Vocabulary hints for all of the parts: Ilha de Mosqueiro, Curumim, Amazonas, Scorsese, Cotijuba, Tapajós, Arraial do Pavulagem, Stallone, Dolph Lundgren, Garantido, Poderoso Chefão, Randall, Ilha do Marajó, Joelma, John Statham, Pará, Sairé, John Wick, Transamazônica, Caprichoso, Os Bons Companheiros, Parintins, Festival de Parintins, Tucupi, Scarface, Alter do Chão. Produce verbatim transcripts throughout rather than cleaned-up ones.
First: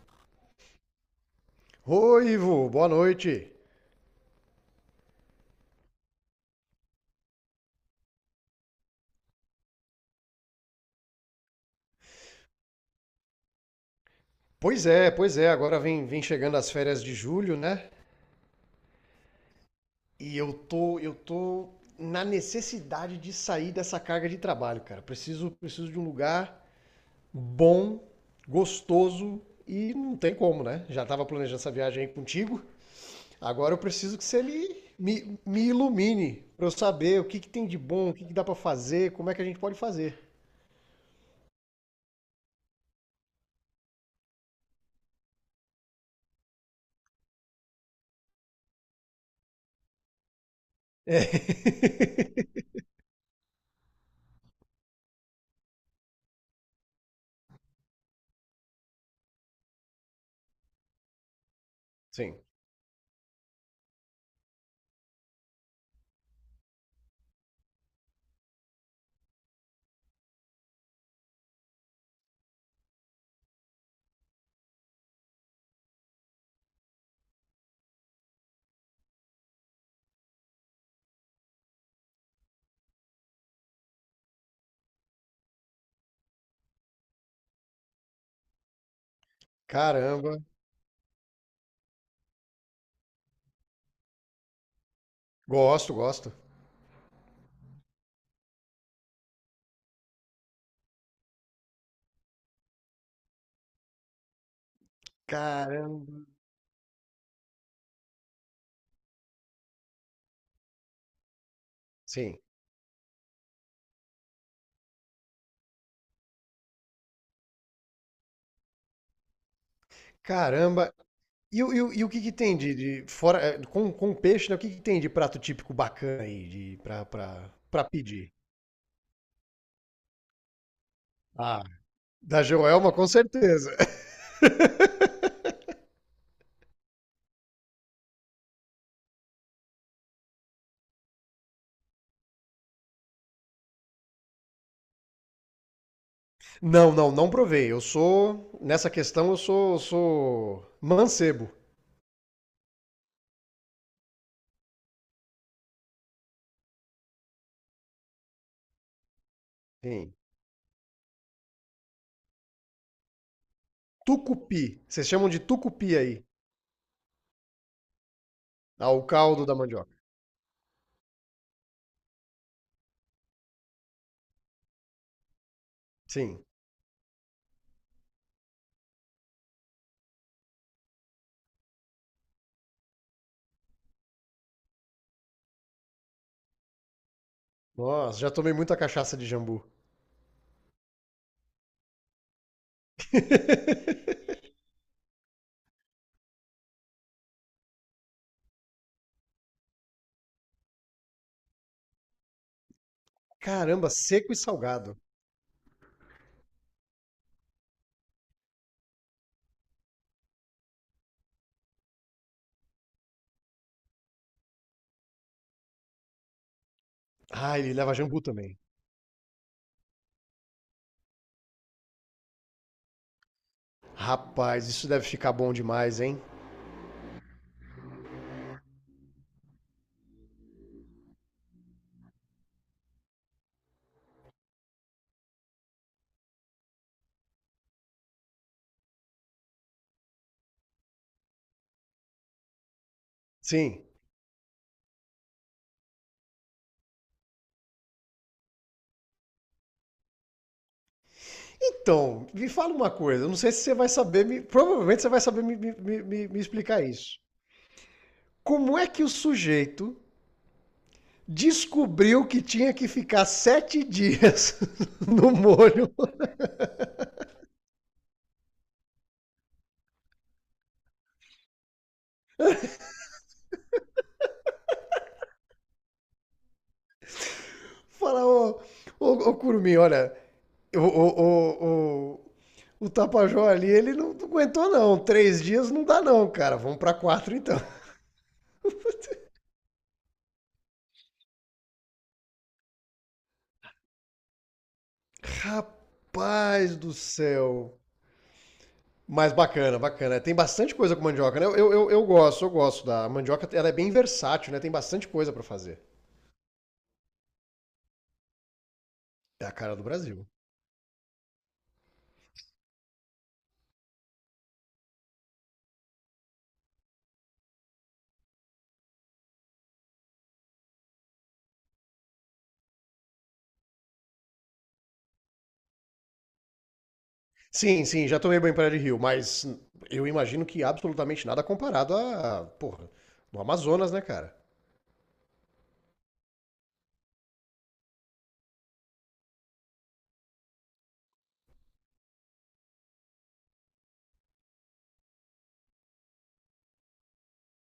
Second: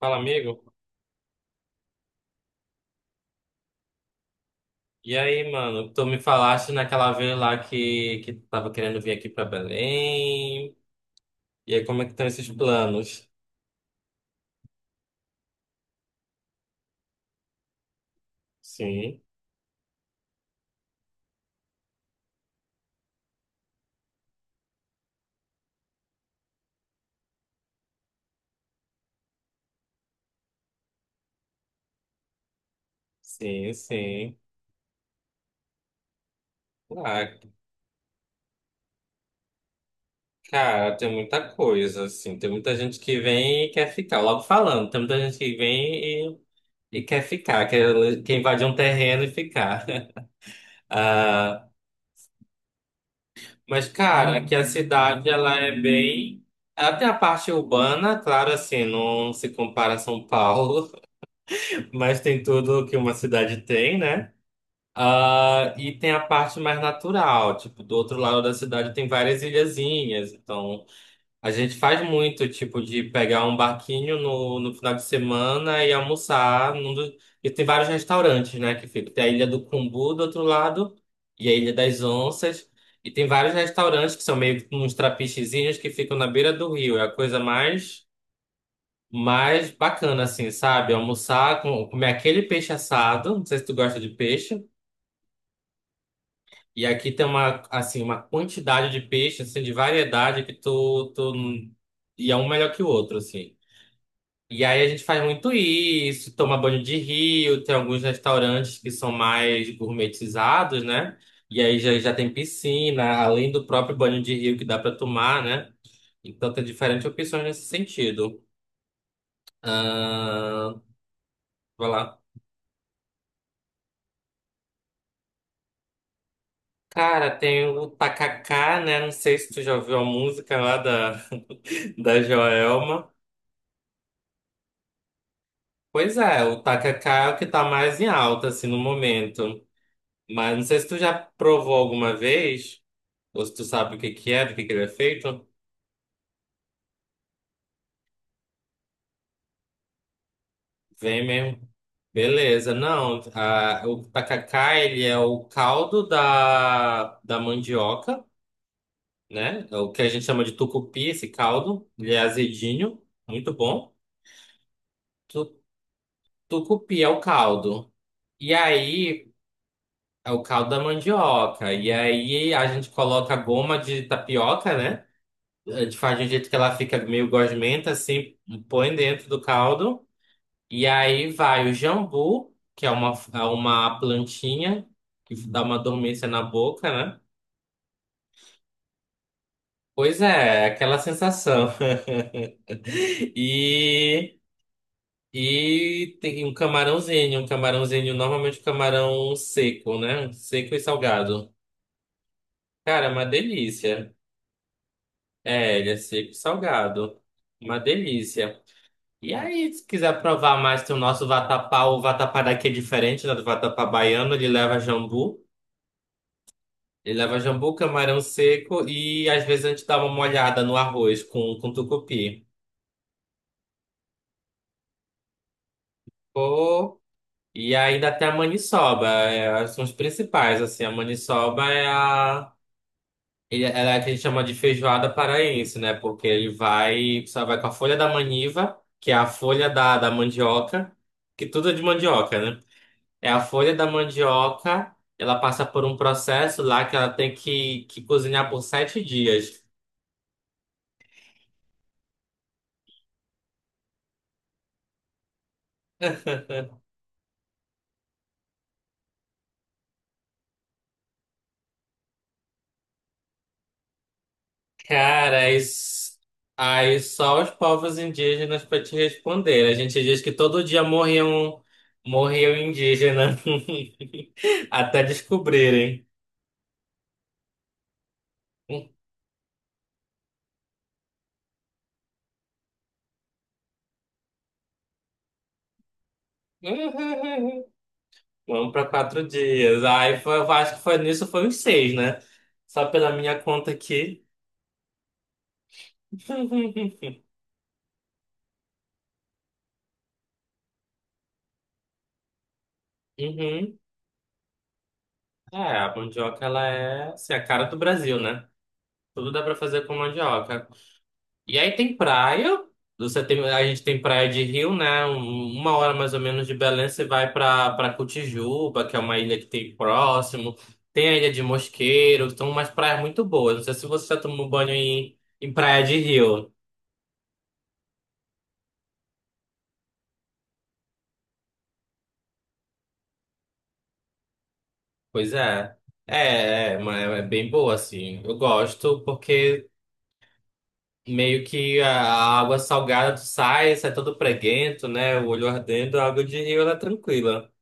Fala, amigo. Oi, Ivo, boa noite. E aí, mano, tu me falaste naquela vez lá que, que tu tava querendo vir aqui pra Belém. E aí, como é que estão esses planos? Pois é, pois é, agora vem, vem chegando as férias de julho, né? Sim, E eu tô, eu tô na necessidade de sair dessa carga de trabalho, cara. Preciso, preciso de um lugar bom, gostoso e não tem como, né? Já tava planejando essa viagem aí contigo. sim, Agora eu preciso que sim. você me, me, me ilumine pra eu saber o Ah, que que tem de bom, o que que dá pra fazer, como é que a gente pode fazer. cara, tem muita coisa, assim. Tem muita gente que vem e quer ficar. Logo falando, tem muita gente que vem e, e quer ficar, quer, quer invadir um terreno e ficar. É. Ah, mas, cara, aqui a cidade, ela é bem... Ela tem a parte urbana, claro, assim, não se compara a São Paulo. Mas Sim. tem tudo que uma cidade tem, né? Ah, e tem a parte mais natural, tipo, do outro lado da cidade tem várias ilhazinhas. Então, a gente faz muito, tipo, de pegar um barquinho no, no final de semana e almoçar. Num do- E tem vários restaurantes, né, que fica. Tem a Ilha do Cumbu do outro lado e a Ilha das Onças. E tem vários restaurantes que são meio que uns trapichezinhos que ficam na beira do rio. É a coisa mais mas bacana, Caramba. assim, sabe? Almoçar, com, comer aquele peixe assado. Não sei se tu gosta de peixe. Gosto, gosto. E aqui tem uma, assim, uma quantidade de peixe, assim, de variedade que tu, tu... E é um melhor que o outro, assim. E aí a gente faz muito Caramba. isso, toma banho de rio, tem alguns restaurantes que são mais gourmetizados, né? E aí já, já tem Sim. piscina, além do próprio banho de rio que dá pra tomar, né? Então tem diferentes opções nesse sentido. Ah, Caramba! E, o- e, vai o- e o lá. que que tem de, de- fora eh, com, com peixe, né? O que que tem de prato típico bacana aí de para Cara, tem para o pedir? Tacacá, né? Não sei se tu já ouviu a música lá da, Ah, da da Joelma com Joelma. certeza. Pois é, o Tacacá é o que tá mais em alta, assim, no momento. Mas não sei se tu já provou alguma vez, ou se tu sabe o que que é, do que que ele é feito. Não, não, não provei. Eu sou nessa questão eu sou eu sou Vem mancebo. mesmo. Beleza, não. a- o tacacá, ele é o caldo da, da mandioca, né? É o que a Sim. gente chama de tucupi, esse caldo. Ele é azedinho, muito bom. Tucupi. Vocês chamam de Tu- tucupi aí, tucupi é o caldo. E ah, o aí, caldo da mandioca. é o caldo da mandioca. E aí, a gente coloca a goma de tapioca, né? A gente faz de um Sim. jeito que ela fica meio gosmenta, assim, põe dentro do caldo. E aí vai o jambu, que é uma, é uma plantinha que dá uma dormência na boca, né? Nossa, já tomei muita cachaça de jambu. Pois é, é aquela sensação. E, e tem um camarãozinho, um camarãozinho, normalmente camarão seco, né? Seco e salgado. Cara, é uma Caramba, delícia. seco e salgado. É, ele é seco e salgado. Uma delícia. E aí, se quiser provar mais, tem o nosso vatapá. O vatapá daqui é diferente, né, do vatapá baiano. Ele leva jambu. Ele leva Ah, ele jambu, leva camarão jambu também. seco e às vezes a gente dá uma molhada no arroz com, com tucupi. Rapaz, isso deve ficar bom demais, hein? Pô, e ainda tem a maniçoba. É, são os principais, assim. A maniçoba é a... Ele, ela é a que a gente chama de feijoada paraense, né? Porque ele vai, só vai com a folha da maniva, que é a folha da, da mandioca, que tudo é de mandioca, né? É a folha Sim. da mandioca, ela passa por um processo lá que ela tem que, que cozinhar por sete dias. Então, me fala uma coisa, eu não sei se você vai saber, me- provavelmente você vai saber me, me- me- me- me explicar isso. Como é que o sujeito descobriu que tinha que ficar sete dias no Cara, aí, molho? s- aí só os povos indígenas para te responder. A gente diz que todo dia morriam, morriam indígenas até descobrirem. Fala, ô, ô, ô Curumim, olha, o, o, o, o, o Tapajó ali, ele não aguentou não, três dias não dá não, cara, vamos pra quatro então. Vamos para quatro dias. Aí foi, eu acho que foi nisso, foi uns seis, né? Só pela minha conta aqui. Rapaz do céu. Mas bacana, bacana. Tem bastante coisa com mandioca, né? Eu, eu, eu gosto, eu gosto da mandioca. Ela é Uhum. bem versátil, né? Tem bastante coisa pra É, fazer. a mandioca, ela é assim, a cara do Brasil, né? Tudo dá É a pra cara do fazer com Brasil. mandioca. E aí tem praia. Você tem, a gente tem praia de Rio, né? Um- Uma hora mais ou menos de Belém, você vai pra, pra, Cotijuba, que é uma ilha que tem próximo. Tem a Ilha de Mosqueiro, são umas praias muito boas. Não sei se você já tomou banho em, em praia de Rio. Sim, sim, já tomei banho em praia de rio, mas eu imagino que absolutamente nada comparado a, porra, no Amazonas, né, cara? Pois é. É, é, ma- é é bem boa, assim. Eu gosto porque meio que a a água salgada tu sai, sai todo preguento, né? O olho ardendo, a água de rio ela é tranquila.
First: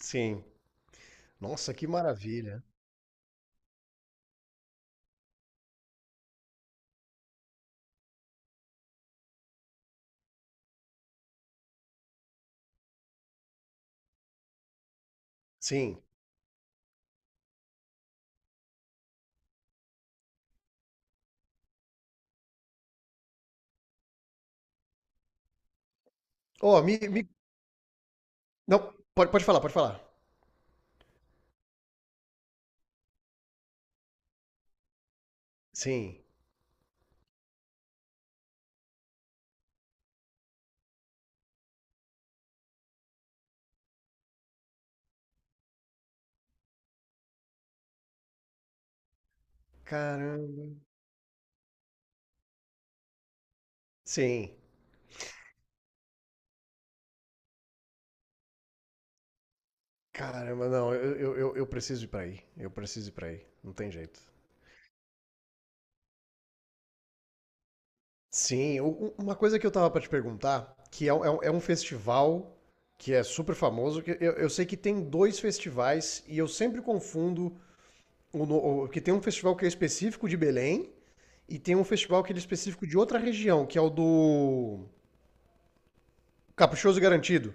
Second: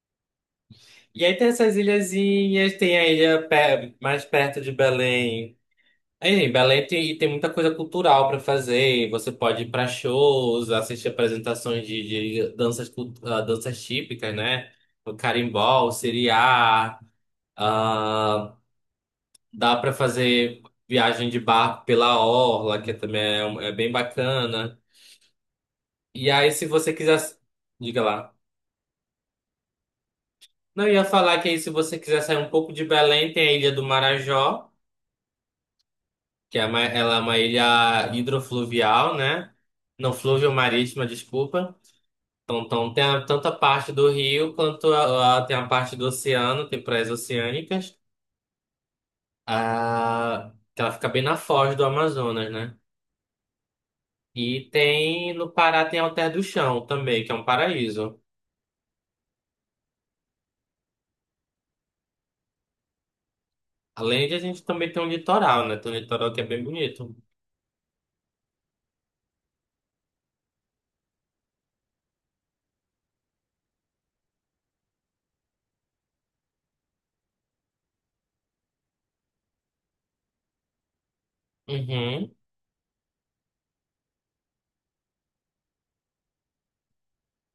Sim. E aí tem Nossa, essas que maravilha. ilhazinhas, tem a ilha pe- mais perto de Belém. Aí, Belém tem, tem muita coisa cultural para fazer. Você pode ir para shows, assistir apresentações de, de danças, cult- ah, danças típicas, né? O carimbó, o Sim. siriá. ah, Dá para fazer viagem de barco pela orla, que também é, um- é bem bacana. E aí, se Ó, você me, quiser. me- Diga lá. Não, pode, pode falar, pode falar. Não, eu ia falar que aí, se você quiser sair um pouco de Belém, tem a Ilha do Marajó, Sim. que é uma, ela é uma ilha hidrofluvial, né? Não, fluvio-marítima, desculpa. Então, então, tem a- tanto a parte do rio quanto a, a- tem a parte do oceano, tem praias oceânicas. Ah, que Caramba. ela fica bem na foz do Amazonas, né? Sim. E tem no Pará tem Alter do Chão também, que é um paraíso. Caramba, não, eu, eu, eu eu preciso ir pra aí. Eu preciso ir pra aí. Não tem jeito. Além de a gente também tem um litoral, né? Tem um litoral que é bem bonito. Sim, u- u- uma coisa que eu tava pra te perguntar, que é, um- é um é um festival que é super famoso, que eu, eu sei que tem dois festivais e eu sempre confundo o, no- o- que tem um festival que é específico de Belém e tem um festival que Uhum. ele é específico de outra região, que é o do Caprichoso Garantido.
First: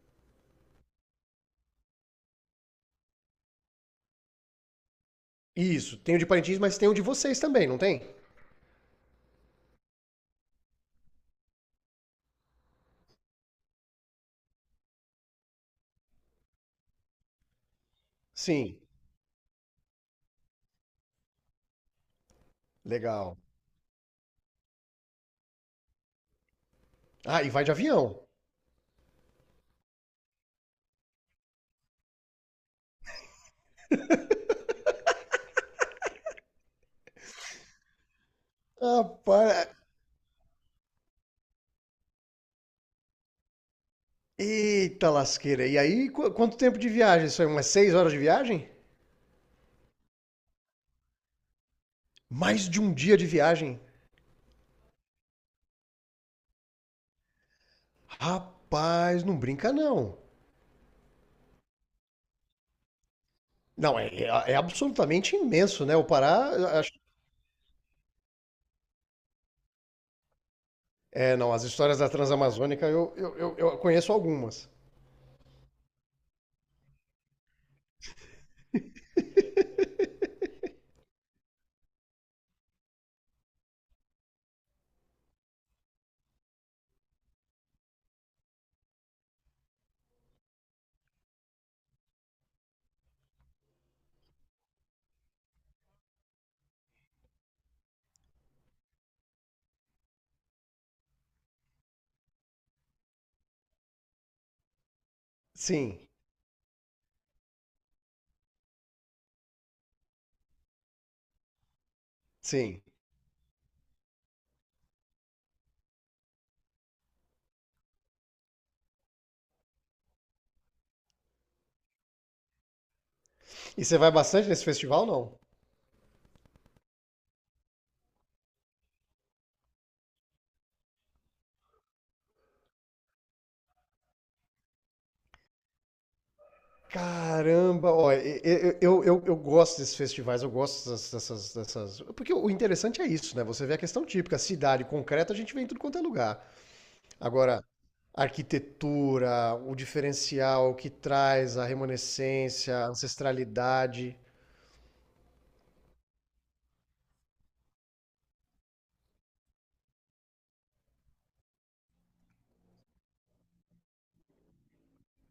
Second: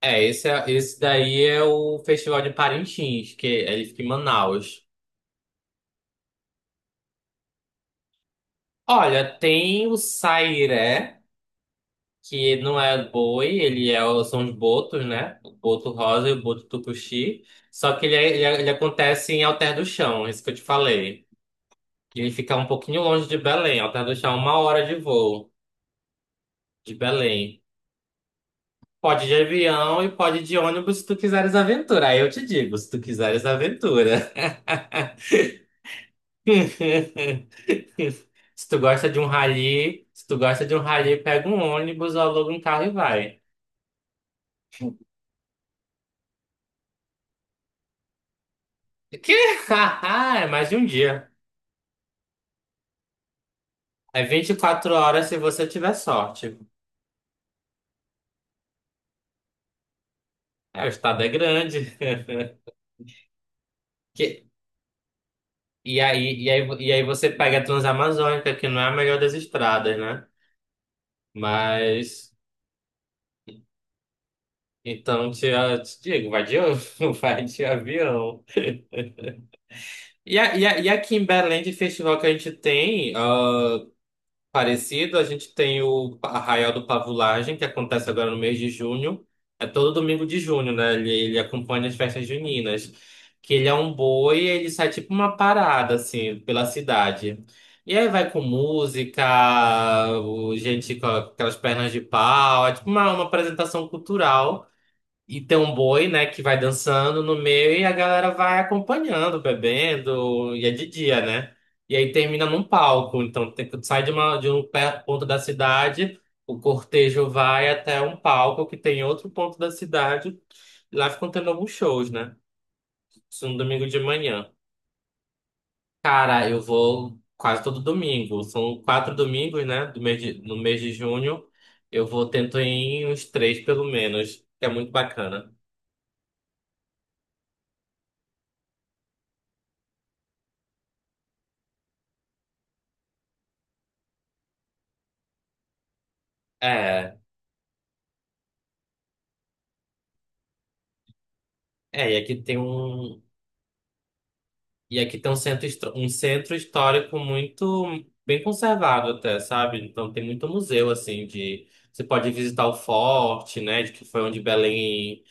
É, esse, é- esse daí é o Festival de Parintins, que é ele fica em Manaus. Isso, tem o de Parintins, mas tem o de vocês também, não tem? Olha, tem o Sairé, que não é boi, ele é, o- são os botos, né? O boto rosa e o boto tucuxi. Só que ele, é- ele, é- ele Sim, acontece em Alter do Chão, é isso que eu te falei. Que ele fica um pouquinho longe de legal. Belém. Alter do Chão é uma hora de voo de Ah, e Belém. vai de avião. Pode de avião e pode de ônibus se tu quiseres aventura. Aí eu te digo, se tu quiseres aventura. Se tu Ah, gosta de um para... rally, se tu gosta de um rally, pega um ônibus ou aluga um carro e vai. Eita lasqueira. E aí, qu- quanto tempo de viagem? Isso é umas seis horas de viagem? Que? É mais de um dia. Mais de um dia de viagem. É vinte e quatro horas se você tiver sorte. Rapaz, não brinca não. É, o estado é grande. Não, é, Que- é- é absolutamente imenso, né? E O aí, e aí, Pará, e acho- aí você pega a Transamazônica, que não é a melhor das estradas, né? é, não, as histórias da Mas, Transamazônica eu, eu, eu, eu conheço algumas. então, te, eu te digo, vai de, vai de avião. E, a- e, a- e aqui em Belém, de festival que a gente tem, ah, parecido, a gente tem o Arraial do Pavulagem, que acontece agora no mês de junho. É todo domingo de junho, né? Ele, ele acompanha as festas juninas. Que ele é um boi e ele sai tipo uma parada, assim, pela cidade. E aí vai com música, o- gente com aquelas pernas de pau, é tipo uma, uma apresentação cultural. E tem um boi, Sim, né, que vai dançando no meio e a galera vai acompanhando, bebendo, e é de dia, né? E aí termina num sim. palco. Então tem, sai de, uma, de um pé- ponto da cidade, o cortejo vai até um palco que tem outro ponto da cidade, e lá ficam tendo alguns shows, né? Isso no E domingo você de vai bastante manhã. nesse festival, não? Cara, eu vou quase todo domingo. São quatro domingos, né? Do mês de, no mês de junho. Eu vou tento ir em uns três, pelo menos, que é muito bacana. Caramba, ó, e- e- eu, eu, eu gosto desses festivais, eu gosto dessas, dessas, dessas- Porque o interessante é isso, né? Você vê a questão típica, cidade concreta, a gente vem em tudo quanto é lugar. É, Agora, a arquitetura, o diferencial que traz, a É, e aqui tem remanescência, a um, ancestralidade. e aqui tem um centro, histó- um centro histórico muito bem conservado até, sabe? Então tem muito museu assim de você pode visitar o forte, né, de que foi onde Belém,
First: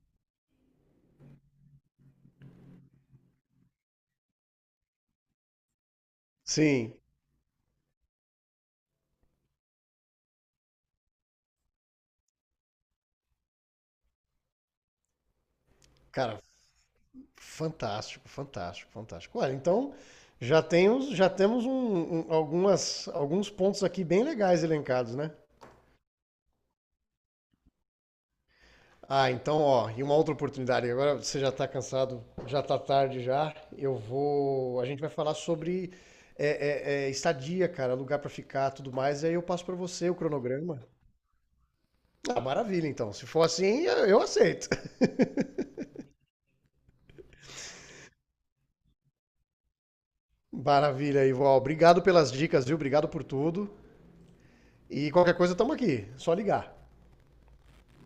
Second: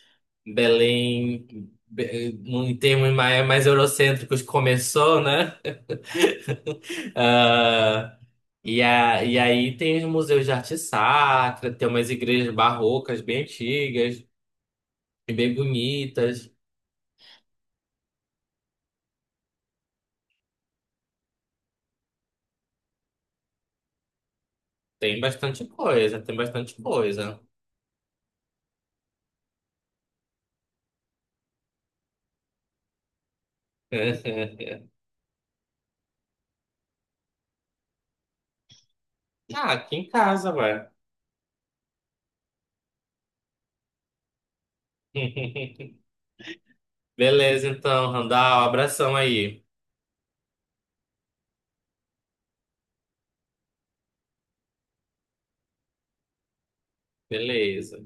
Belém Be- em termos mais, mais eurocêntricos começou, né? Sim, Ah, e, a, e aí tem os museus de arte sacra, tem umas igrejas barrocas bem antigas e bem cara, bonitas. fantástico, fantástico, fantástico. Olha, então já temos, já temos um- um- algumas, alguns pontos aqui bem legais elencados, Tem né? bastante coisa, tem bastante coisa. Ah, então, ó, e uma outra oportunidade. Agora você já tá cansado, já tá tarde já. Eu vou. A gente vai falar sobre é, é, é, estadia, cara, lugar pra ficar, tudo mais. E aí eu passo Ah, pra aqui em você o casa, cronograma. ué. Ah, maravilha, então. Se for assim, eu aceito. Beleza, então, Randall, abração aí. Maravilha, Ivo. Ó, obrigado pelas dicas, viu? Obrigado por tudo. E qualquer coisa, estamos aqui. É só ligar. Beleza.